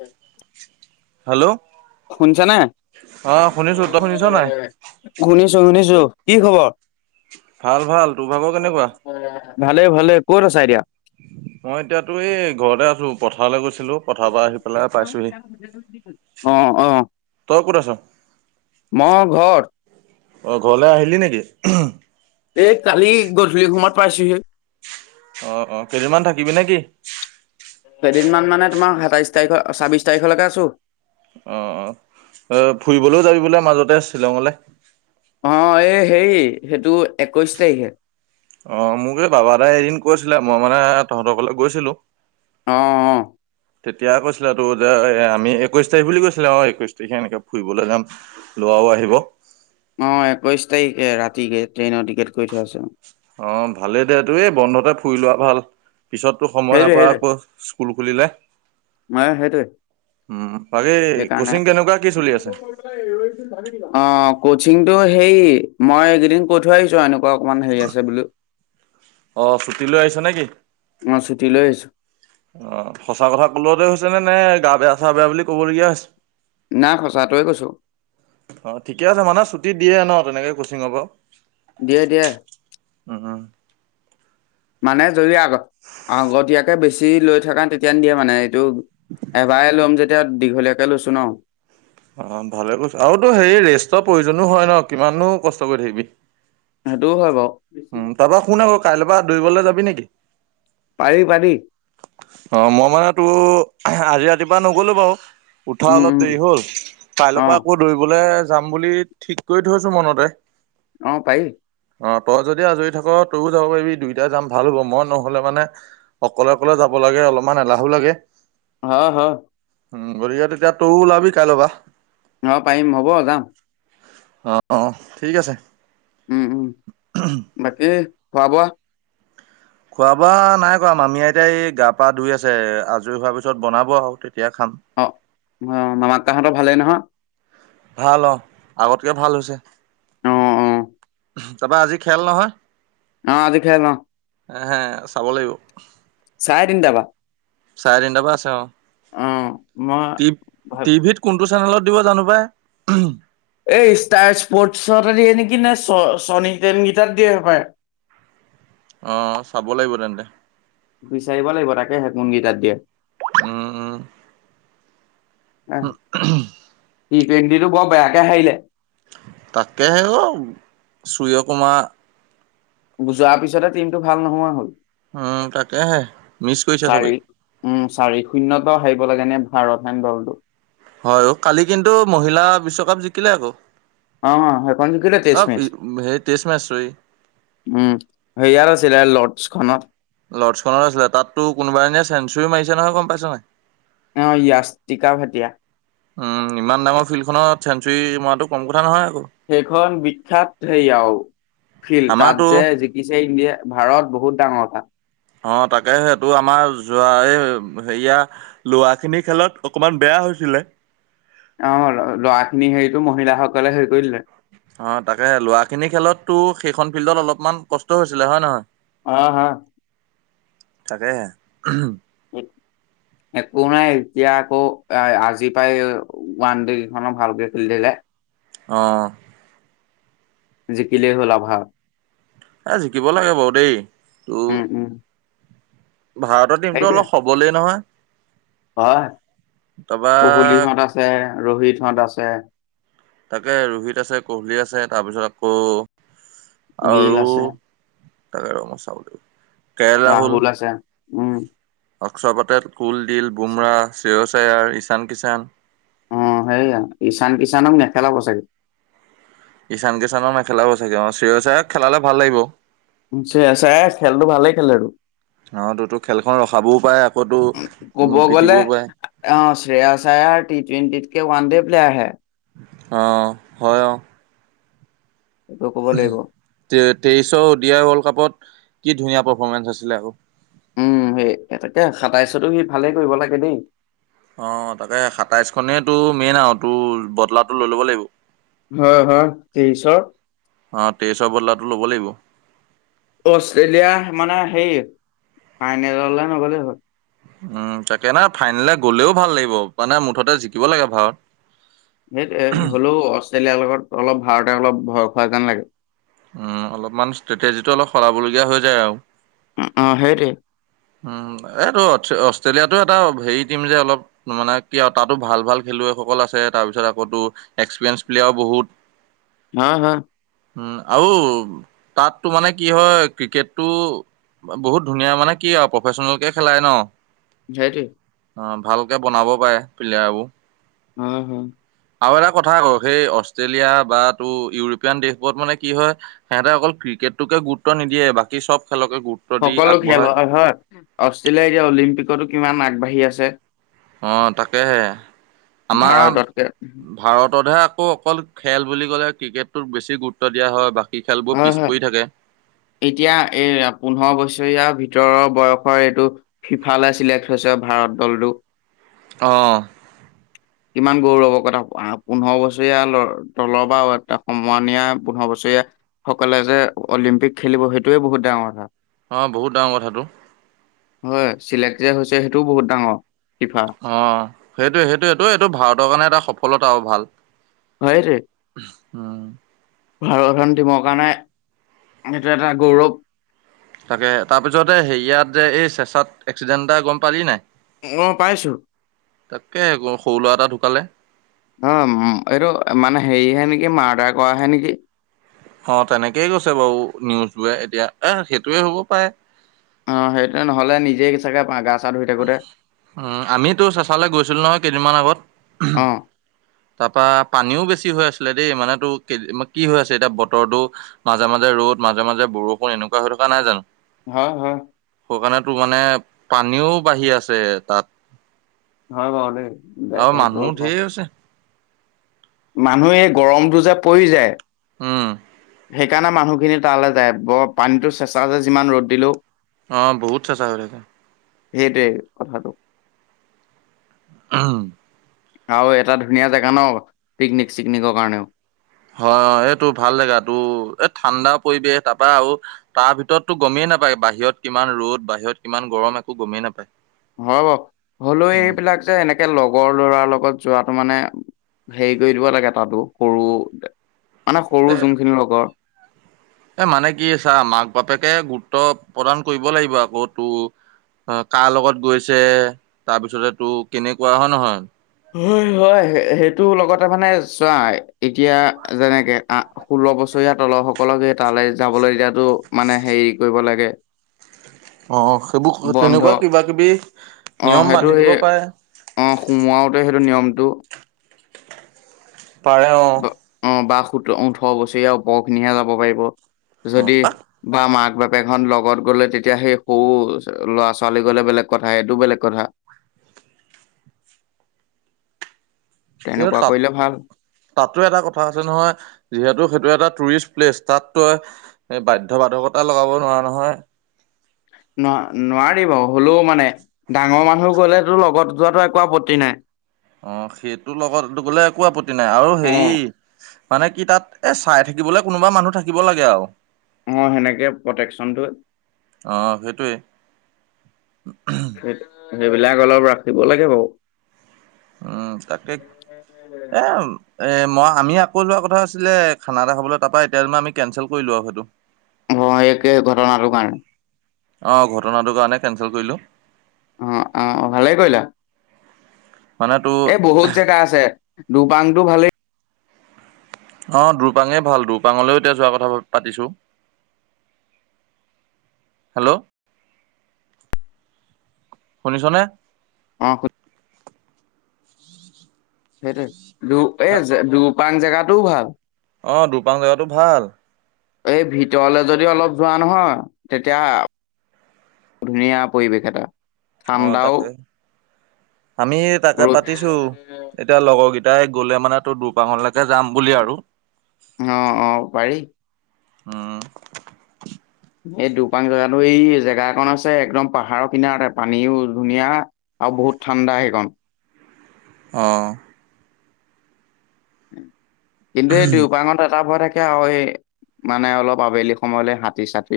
উম। Hello নে? অ, শুনিছো, তই শুনিছ নাই? শুনিছো, শুনিছো কি খবৰ। ভাল, ভাল তোৰ ভাগ কেনেকুৱা। উম ভালে, ভালে ক'ত আছা এতিয়া। মই এতিয়াতো এই ঘৰতে আছো পথাৰলৈ গৈছিলো। পথাৰৰ পৰা আহি পেলাই পাইছোহি অ, আহ। তই ক'ত আছ। মই, ঘৰত। অ, ঘৰলে আহিলি নেকি? এই, কালি গধূলি সময়ত পাইছোহি। অ', অ', কেইদিনমান থাকিবি নে কি? কেইদিনমান মানে তোমাৰ সাতাইছ তাৰিখৰ, ছাব্বিছ তাৰিখলেকে আছো। অ', অ', এ, ফুৰিবলেও যাবি বোলে মাজতে শ্বিলঙলে? অ, এ হেৰি সেইটো একৈছ তাৰিখে। অ, মোক এই বাবা দাই এদিন কৈছিলে মই মানে তহঁতৰ ঘৰলে গৈছিলো। অঁ অ'। তেতিয়া কৈছিলে তো যে আমি একৈশ তাৰিখ বুলি কৈছিলে অ, একৈশ তাৰিখে এনেকে ফুৰিবলৈ যাম। লৱাও আহিব। অ, একৈশ তাৰিখে ৰাতিকে ট্ৰেইনৰ টিকেট কৰি থোৱা আছে। অ, ভালেই দে তো এই বন্ধতে ফুৰি লোৱা ভাল। পিছততো সময় সেইটোৱে নাপায় সেইটোৱে আকৌ স্কুল খুলিলে। মই সেইটোৱে উম, বাকী সেইকাৰণে কোচিং কেনেকুৱা কি চলি আছে? [inaudible] অ, কচিংটো হেৰি মই এইকেইদিন কৈ থৈ আহিছো আও এনেকুৱা অকমান হেৰি আছে বোলো। অ, ছুটী লৈ আহিছ নে কি? অঁ ছুটী লৈ আহিছোঁ। অ, সঁচা কথা কলতে হৈছে নে, নে, গা, বেয়া, চা বেয়া বুলি কবলগীয়া হৈছে? না, সঁচাটোৱে কৈছো। অ, ঠিকে আছে মানে ছুটি দিয়ে ন তেনেকে কচিঙৰ পৰাও? দিয়ে, দিয়ে। উম, উম। মানে যদি আগত, আগতীয়াকে বেছি লৈ থকা তেতিয়া নিদিয়ে মানে। টো এবাৰে লম যেতিয়া দীঘলীয়াকে লৈছো ন। অ, ভালে কৰিছ, আৰু তো হেৰি ৰেষ্টৰ প্ৰয়োজনো হয় ন, কিমানো কষ্ট কৰি থাকিবি। সেইটোও হয় বাও। উম তাৰপৰা শুন আকৌ কাইল পৰা দৌৰিবলে যাবি নেকি? পাৰি পাৰি। অ মই মানে তোৰ আজি ৰাতিপুৱা নগলো বাও। উঠা উম অলপ উম দেৰি হ'ল কাইলৰ অ পৰা আকৌ দৌৰিবলে যাম বুলি ঠিক কৰি থৈছোঁ মনতে। অঁ পাৰি। অ তই যদি আজৰি থাক তইও যাব পাৰিবি দুইটাই যাম ভাল হ'ব, মই নহলে মানে অকলে অকলে যাব লাগে অলপমান এলাহো লাগে। হয় হয়। উম গতিকে তেতিয়া তইও ওলাবি কাইলৰ পৰা। অ, পাৰিম হ'ব যাম। অ', অ', ঠিক আছে। উম, উম। উ। [unintelligible] বাকী খোৱা বোৱা? খোৱা বোৱা নাই কৰা মামি আইতাই এই গা পা ধুই আছে আজৰি হোৱাৰ পিছত বনাব আও। তেতিয়া খাম। অ অ মামা কাহঁতৰ ভালেই নহয়? ভাল অঁ, আগতকে ভাল হৈছে। অ অ তাৰপৰা আজি খেল নহয়। অ', আজি খেল অ'। এহে চাব লাগিব। চাৰে তিনটা পা। চাৰে তিনিটাৰ পৰা আছে মই অ', ভাব টি-টিভিত কোনটো চেনেলত দিব জানো পাই। এই ষ্টাৰ স্পৰ্টচত দিয়ে নেকি নে চনী টেন কিতাত দিয়ে হ'ব পায়। অ', চাব লাগিব তেন্তে। বিচাৰিব লাগিব তাকে হে কোনকেইটাত দিয়ে। উম, উম। আহ টি টুৱেন্টি টো বৰ বেয়াকে হাৰিলে। তাকেহে অ', সূৰ্যকুমাৰ যোৱাৰ পিছতে টিমটো ভাল নোহোৱা হ'ল। উম, তাকেহে মিছ কৰিছে চাৰি চবে। উম, চাৰি শূন্যত হাৰিব লাগে নে ভাৰত হেন দলটো। হয়, অ', কালি কিন্তু মহিলা বিশ্বকাপ জিকিলে আকৌ। অ', সেইখন জিকিলে তেছ অ' মেচ। হেৰি টেষ্ট মেচ চৰি উম, হেৰীয়াত আছিলে লৰ্ডছখনত। লৰ্ডছখনত আছিলে তাততো কোনোব এজনীয়ে চেঞ্চুৰি মাৰিছে নহয় গ'ম পাইছ নাই? অ', য়াষ্টিকা ভটিয়া। উম, ইমান ডাঙৰ ফিল্ডখনত চেঞ্চুৰী মৰাটো কম কথা নহয় আকৌ। সেইখন বিখ্যাত হেৰি আৰু ফিল্ড তাত আমাৰতো যে [unintelligible] ইণ্ডিয়া ভাৰত বহুত ডাঙৰ কথা। অ', তাকে সেইটো আমাৰ যোৱা এই হেৰিয়া লৰা খিনি খেলত অকমান বেয়া হৈছিলে। অ', ল'ৰা খিনি হেৰিতটো মহিলাসকলে হেৰি কৰি দিলে। অ', তাকে লৰা খিনি খেলতো সেইখন ফিল্ডত অলপমান কষ্ট হৈছিলে হয়, নে নহয়? অ', হ। তাকেহে। একো নাই এতিয়া আকৌ আজি পাই ওৱান ডে কেইখনো ভালকে খেলি দিলে। অ'। জিকিলেই হ'ল আৰু ভাৰত। এ জিকিব লাগে বাৰু দেই তোৰ উম উম ভাৰতৰ টিমটো সেইটোৱে অলপ সবলেই নহয়। হয়, তাৰপা কুহলিহঁত আছে, ৰোহিতহঁত আছে। তাকে ৰোহিত আছে, কোহলি আছে, তাৰপিছত আকৌ গিল আৰু আছে তাকে ৰ' মই চাব লাগিব। কে ৰাহুল আছে। উম অস্কৰ পেটেল, কুলদ্বীপ, বুমৰা, শ্ৰেয়াচ আয়াৰ, ঈশান কিষাণ। অ', সেয়া ঈশান কিষাণক নেখেলাব চাগে। ঈশান কিষানক নেখেলাাব চাগে অ', চ্ৰয়চ আইয়াৰক খেলালে ভাল লাগিব। শ্ৰেয়াছ আয়াৰ খেলটো ভালে খেলেটো। অহ, টো খেলখন ৰখাবও পাৰে, ক'ব আকৌটো গ'লে পিটিবও পাৰে। অ', শ্ৰেয়াছ আয়াৰ টি টুৱেণ্টিকে ওৱান ডে প্লেয়াৰ হে। অ' হয় অঁ। সেটো ক'ব লাগিব। তে-তেইচৱ অডিয়া ৱৰ্ল্ড কাপত, কি ধুনীয়া পাৰফৰ্মেন্ঞ্চ আছিলে আও। উম, সেই তাকে সাতাইশটো সি ভালেই কৰিব লাগে দেই। অ, তাকে সাতাইশখনেইটো মেইন আঔ, তোৰ বটলাটো লৈ ল'ব লাগিব। হয় হয়, তেইছৰ। অ, তেইছৰ বদলাটো ল'ব লাগিব। অষ্ট্ৰেলিয়া মানে সেই, ফাইনেললে নগলে হল। উম, তাকে নহ ফাইনেলে গ'লেও ভাল লাগিব, মানে মুঠতে জিকিব লাগে ভাৰত। সেইটোৱে, হলো'ও অষ্ট্ৰেলিয়াৰ লগত অলপ ভাৰতে অলপ ভয় খোৱা যেন লাগে। উম, অলপমান ষ্ট্ৰেটেজিটো অলপ সলাবলগীয়া হৈ যায় আৰু। ওম উম' সেইটোৱে। উম, এইটো অষ্ট্ৰেলিয়াটো এটা হেৰি টিম যে অলপ মানে কি আঔ তাতো ভাল- ভাল খেলুৱৈসকল আছে তাৰ পিছত অকৌটো এক্সপেৰিয়েন্ঞ্চ প্লেয়াও বহুত। হা হা। উম, আউ তাতটো মানে কি হয়, ক্ৰিকেটটো বহুত ধুনীয়া মানে কি আঔ প্ৰফেচনেলকে খেলাই ন। ঝাইটি। অ, ভালকে বনাব পায়ে, প্লেয়াৰবো। উম' হু। আৰু এটা কথা আকৌ সেই অষ্ট্ৰেলিয়া বা তু ইউৰোপীয়ান দেশবোৰত মানে কি হয়- হেতে অকল ক্ৰিকেটটোকে গুৰুত্ব নিদিয়ে বাকী চব খেলকে গুৰুত সকলো খেল হয়-হয়, অষ্ট্ৰেলিয়া এতিয়া অলিম্পিকটো কিমান আগবাঢ়ি আছে। অঁ তাকেহে, আমা- ভাৰততকে। ভাৰততহে আকৌ অকল খেল বুলি ক'লে ক্ৰিকেটটোত বেছি গুৰুত্ব দিয়া হয় বা কি খেলবো হয়, পিছ হয়, পৰি থাকে। এতিয়া এই পোন্ধৱ বছৰীয়া ভিতৰৰ বয়সৰ এইটো ফিফালে চিলেক্ট হৈছে ভাৰত দলটো। অঁ। [inaudible] কিমান গৌৰৱ কথা! পোন্ধৱ বছৰীয়া তলৰ বা সমনীয়া পোন্ধৱ বছৰীয়া সকলে যে অলিম্পিক খেলিব সেইটোয়ে বহুত ডাঙৰ কথা! অ, বহুত ডাঙৰ কথাটো। হয়, চিলেক্ট যে হৈছে সেইটোও বহুত ডাঙৰ, ফিফা। অ' সেইটোৱে-সেইটোৱেটো এইটো ভাৰতৰ কাৰণে এটা সফলতা আৰু ভাল। হয় সেটোৱে। উম'। ভাৰত-হন টিমৰ কাৰণে, এইটো এটা গৌৰৱ! তাকে, তাৰপিছতে হেয়িয়াত যে এই চেচাত এক্সিডেণ্ট এটা গম পালি নাই? অঁ পাইছোঁ। তাক'কে, সৰু ল'ৰা এটা ঢুকালে। অঁ, এইটো মানে হেৰিহে নেকি মাৰ্ডাৰ কৰাহে নেকি? অঁ তেনেকেই কৈছে বাৰু নিউজ বোৰে এতিয়া, এ সেইটোয়ে হ'ব পায়ে। অ সেইটো নহলে নিজে চাগে পা গাছ উ আমিতো চেচা লে গৈছিলো নহয় কেইদিনমান আগত। অ। তা পা পানীও বেছি হৈ আছিলে দেই মানে কি হৈ আছে এতিয়া বতৰটো মাজে মাজে ৰ'দ, মাজে মাজে বৰষুণ এনেকুৱা হৈ থকা নাই জানো? হয় হয়। সোকানে টোকানে পানীও বাঢ়ি আছে তাত হয় বাৰু দেই, দে- আও সেইটো মানুহ ঢেৰ হৈছে। মানুহে গৰমটো যে পৰি যায়। উম। সেইকাৰণে মানুহখিনি তালে যায় ব পানীটো চেঁচা যে যিমান ৰ'দ দিলৌ। অ বহুত চেঁচা হৈ থাকে। সেইটোৱে কথাটো। উম। আও এটা ধুনীয়া জেগা ন পিকনিক চিকনিকৰ কাৰণেও। হয় অ এইটো ভাল জেগাটো এই ঠাণ্ডা পৰিৱেশ তা পা আও তাৰ ভিতৰতো গমেই নাপায় বাহিৰত কিমান ৰ'দ বাহিৰত কিমান গৰম একো গমেই নাপায়। হয় বাও হলেও এইবিলাক যে এনেক- একে লগৰ ল'ৰাৰ লগত যোৱাটো মানে হেৰি কৰি দিব লাগে তাতো সৰু মানে এ সৰু যোনখিনি লগৰ এ মানে কি ছা মাক বাপেকে গুৰুত্ব প্ৰদান কৰিব লাগিব আকৌ তো- অ কাৰ লগত গৈছে তাৰ পিছতেটো কেনেকুৱা হয় নহয়? হয় হয় সেইটো লগতে মানে চোৱা এতিয়া যেনেকে আ- ষোল্ল বছৰীয়া তলসকলক সে তালে যাবলে দিয়াটো মানে হেৰি কৰিব লাগে। অ সেইবোৰ বন্ধ তেনেকুৱা কিবা কিবি অ নিয়ম সেইটো বান্ধি দিব সেই পাৰে। অ সোমোৱাওতে সেইটো নিয়মটো পাৰে অ। বা অ বা সোত ওঠৰ বছৰীয়া ওপৰ খিনিহে যাব পাৰিব। যদি অ বা মাক বাপেকহন লগত গ'লে তেতিয়া সেই সৰু ল'ৰা-ছোৱালী গলে বেলেগ কথা এইটো বেলেগ কথা। কিনো তেনেকুৱা তাত কৰিলে ভাল তাতো এটা কথা আছে নহয় যিহেতু সেইটো এটা টুৰিষ্ট প্লেচ তাত তই এ বাধ্য বাধকতা লগাব নোৱাৰা নহয়। ন নোৱাৰি বাও হ'লো মানে ডাঙৰ মানুহ গলেটো লগত যোৱাটো একো আপত্ত- ত্তি নাই। অ সেইটোৰ লগত গ'লে একো আপত্তি নাই আৰু সেই অ মানে কি তাত এ চাই থাকিবলৈ কোনোবা মানুহ থাকিব লাগে আও। অ সেনেকে প্ৰটেকশ্যনটো অ সেইটোৱে। সে সেইবিলাক অলপ ৰাখিব লাগে বাও। উম তাকে [unintelligible] এ মই আমি আকৌ লোৱা কথা আছিলে খানা এটা খাবলে তা পা এতিয়াল মা আমি কেনচেল কৰিলো আৰু সেইটো। অ একে ঘটনাটোৰ কাৰণে। অ ঘটনাটোৰ কাৰণে কেনচেল কৰিলো। অ অ ভালে কৰিলা। মানে তোৰ এই বহুত জেগা আছে দুপাংতটো ভালে। অ দুৰপাঙে ভাল দুপাঙলৈও এতিয়া যোৱা কথা পাতিছো হেল্ল' শুনিছ নে অ শু সেইটোৱে দু এই দুপাং জেগাটোও ভাল অ দুপাং জেগাটো ভাল এই ভিতৰলে যদি অলপ যোৱা নহয় তেতিয়া ধুনীয়া পৰিৱেশ এটা অ ঠাণ্ডাও তাকে আমি তাকে ৰ'দ পাতিছো এতিয়া লগৰ কেইটাই গ'লে মানে তোৰ দুৰপাঙলৈকে যাম বুলি আৰু অ অ পাৰি উম এই দুপাং জেগাটো এই জেগা একন আছে একদম পাহাৰৰ কিনাৰতে পানীও ধুনীয়া আও বহুত ঠাণ্ডা সেইকন অ কিন্তু এই দেউপাঙত এটা ভয় থা কে আও এ মানে অলপ আবেলি সময়লে হাতী চতি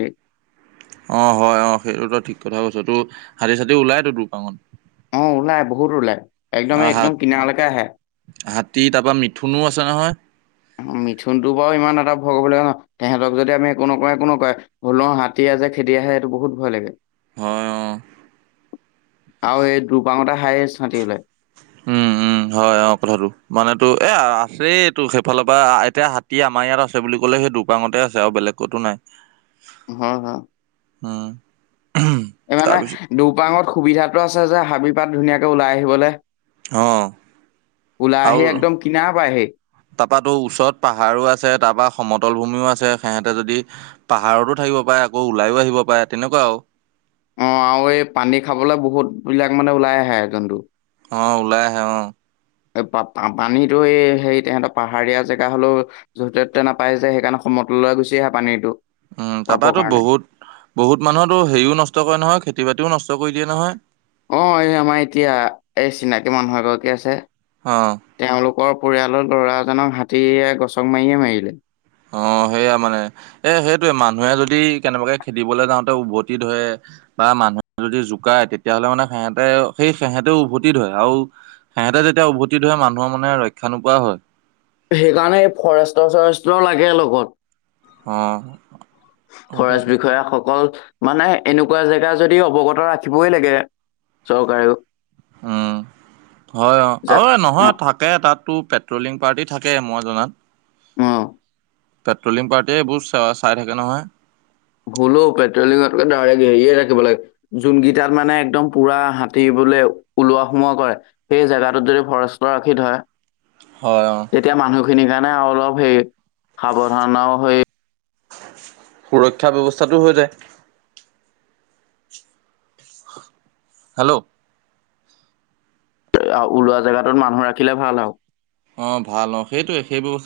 অ হয় অ সেইটো তই ঠিক কথা কৈছ তো হাতী চাতি ওলাই তো দুপাঙত অ ওলাই বহুত ওলাই আহ একদমেই হাত একদম কিনাৰলৈকে আহে হাতী তাপা মিথুনো আছে নহয় অ মিথুনটো বাও ইমান এটা ভয় কৰিব লগিয়া ন তেহেতক যদি আমি একো নকওঁ একো নকয় হ'লেও হাতী আছে খেদি আহে সেইটো বহুত ভয় লাগে হয় অ আৰু এই দু্বাঙতে হাইছ হাতি ওলাই উম [inaudible] উম হয় অ কথাটো মান তো এ আছেই টো সেইফালৰ পৰা এতিয়া হাতী আমাৰ ইয়াত আছে বুলি ক'লে সেইটো পাঙতে আছে আৰু বেলেগ কতো নাই হয় হয় উম এই মানে তাৰপিছত দুপাঙত সুবিধাটো আছে যে হাবি পাত ধুনীয়াকে ওলাই আহিবলে অ ওলাই আহি একদম কিনা পায়হি তাপাতো ওচৰত পাহাৰো আছে তাপা সমতলভূমিও আছে সেহেতে যদি পাহাৰতো থাকিব পাৰে আকৌ ওলাই আহিব পাৰে তেনেকুৱা আও অ আও এই পানী খাবলে বহুত বিলাক মানে ওলাই আহে জন্তু অ ওলাই আহে অ এই পা পানীটো এই হেৰি তেহেঁতৰ পাহাৰীয়া জেগা হলো যতে ততে নাপাই যে সেইকাৰণে সমতললে গুচি আহে পানীটো উম পাবৰ তাপাতো কাৰণে বহুত বহুত মানুহতো হেৰিও নষ্ট কৰে নহয় খেতি বাতিও নষ্ট কৰি দিয়ে নহয় অ এই আমাৰ এতিয়া এই চিনাকী মানুহ এগৰাকী আছে অ তেওঁলোকৰ পৰিয়ালৰ ল'ৰা এজনক হাতীয়ে গছক মাৰিয়ে মাৰিলে অ সেইয়া মানে এ সেইটোৱে মানুহে যদি কেনেবাকে খেদিবলে যাওঁতে উভতি ধৰে বা মানুহে যদি জোকাই তেতিয়াহ'লে মানে সেহেঁতেও সেই সেহেঁতেও উভতি ধৰে আও সিহঁতে যেতিয়া উভতি ধৰে মানুহৰ মানে ৰক্ষা নোপোৱা হয় সেইকাৰণে এই ফৰেষ্টৰ চৰেষ্টৰ লাগে লগত অ সেইটোৱে ফৰেষ্ট বিষয়াসকল মানে, এনেকুৱা জেগা যদি অৱগত ৰাখিবই লাগে চৰকাৰেও। উম হয় অঁ, যা আৰু এই নহয়, অঁ থাকে তাত। টো' পেট্ৰলিং পাৰ্টি থাকে মই জনাত। অঁ। পেট্ৰলিং পাৰ্টিয়ে এইবোৰ চাই থাকে নহয়। ভুলো, পেট্ৰলিঙতকে ডাইৰেক্ট হেৰিয়ে থাকিব লাগে। যোনকিটাত মানে একদম পুৰা হাতী বোলে ওলোৱা-সোমোৱা কৰে। সেই জেগাটোত যদি ফৰেষ্টৰ ৰাখি থয়। হয়, অঁ। তেতিয়া মানুহখিনিৰ কাৰণে আৰু অলপ হে সাৱধানৰো সেই সুৰক্ষা ব্যৱস্থাটোও হৈ যায়। হেল্ল' ওলোৱা জেগাটোত মানুহ ৰাখিলে ভাল আও। অ', ভাল অ', সেইটোয়ে সেই ব্যৱস্থাত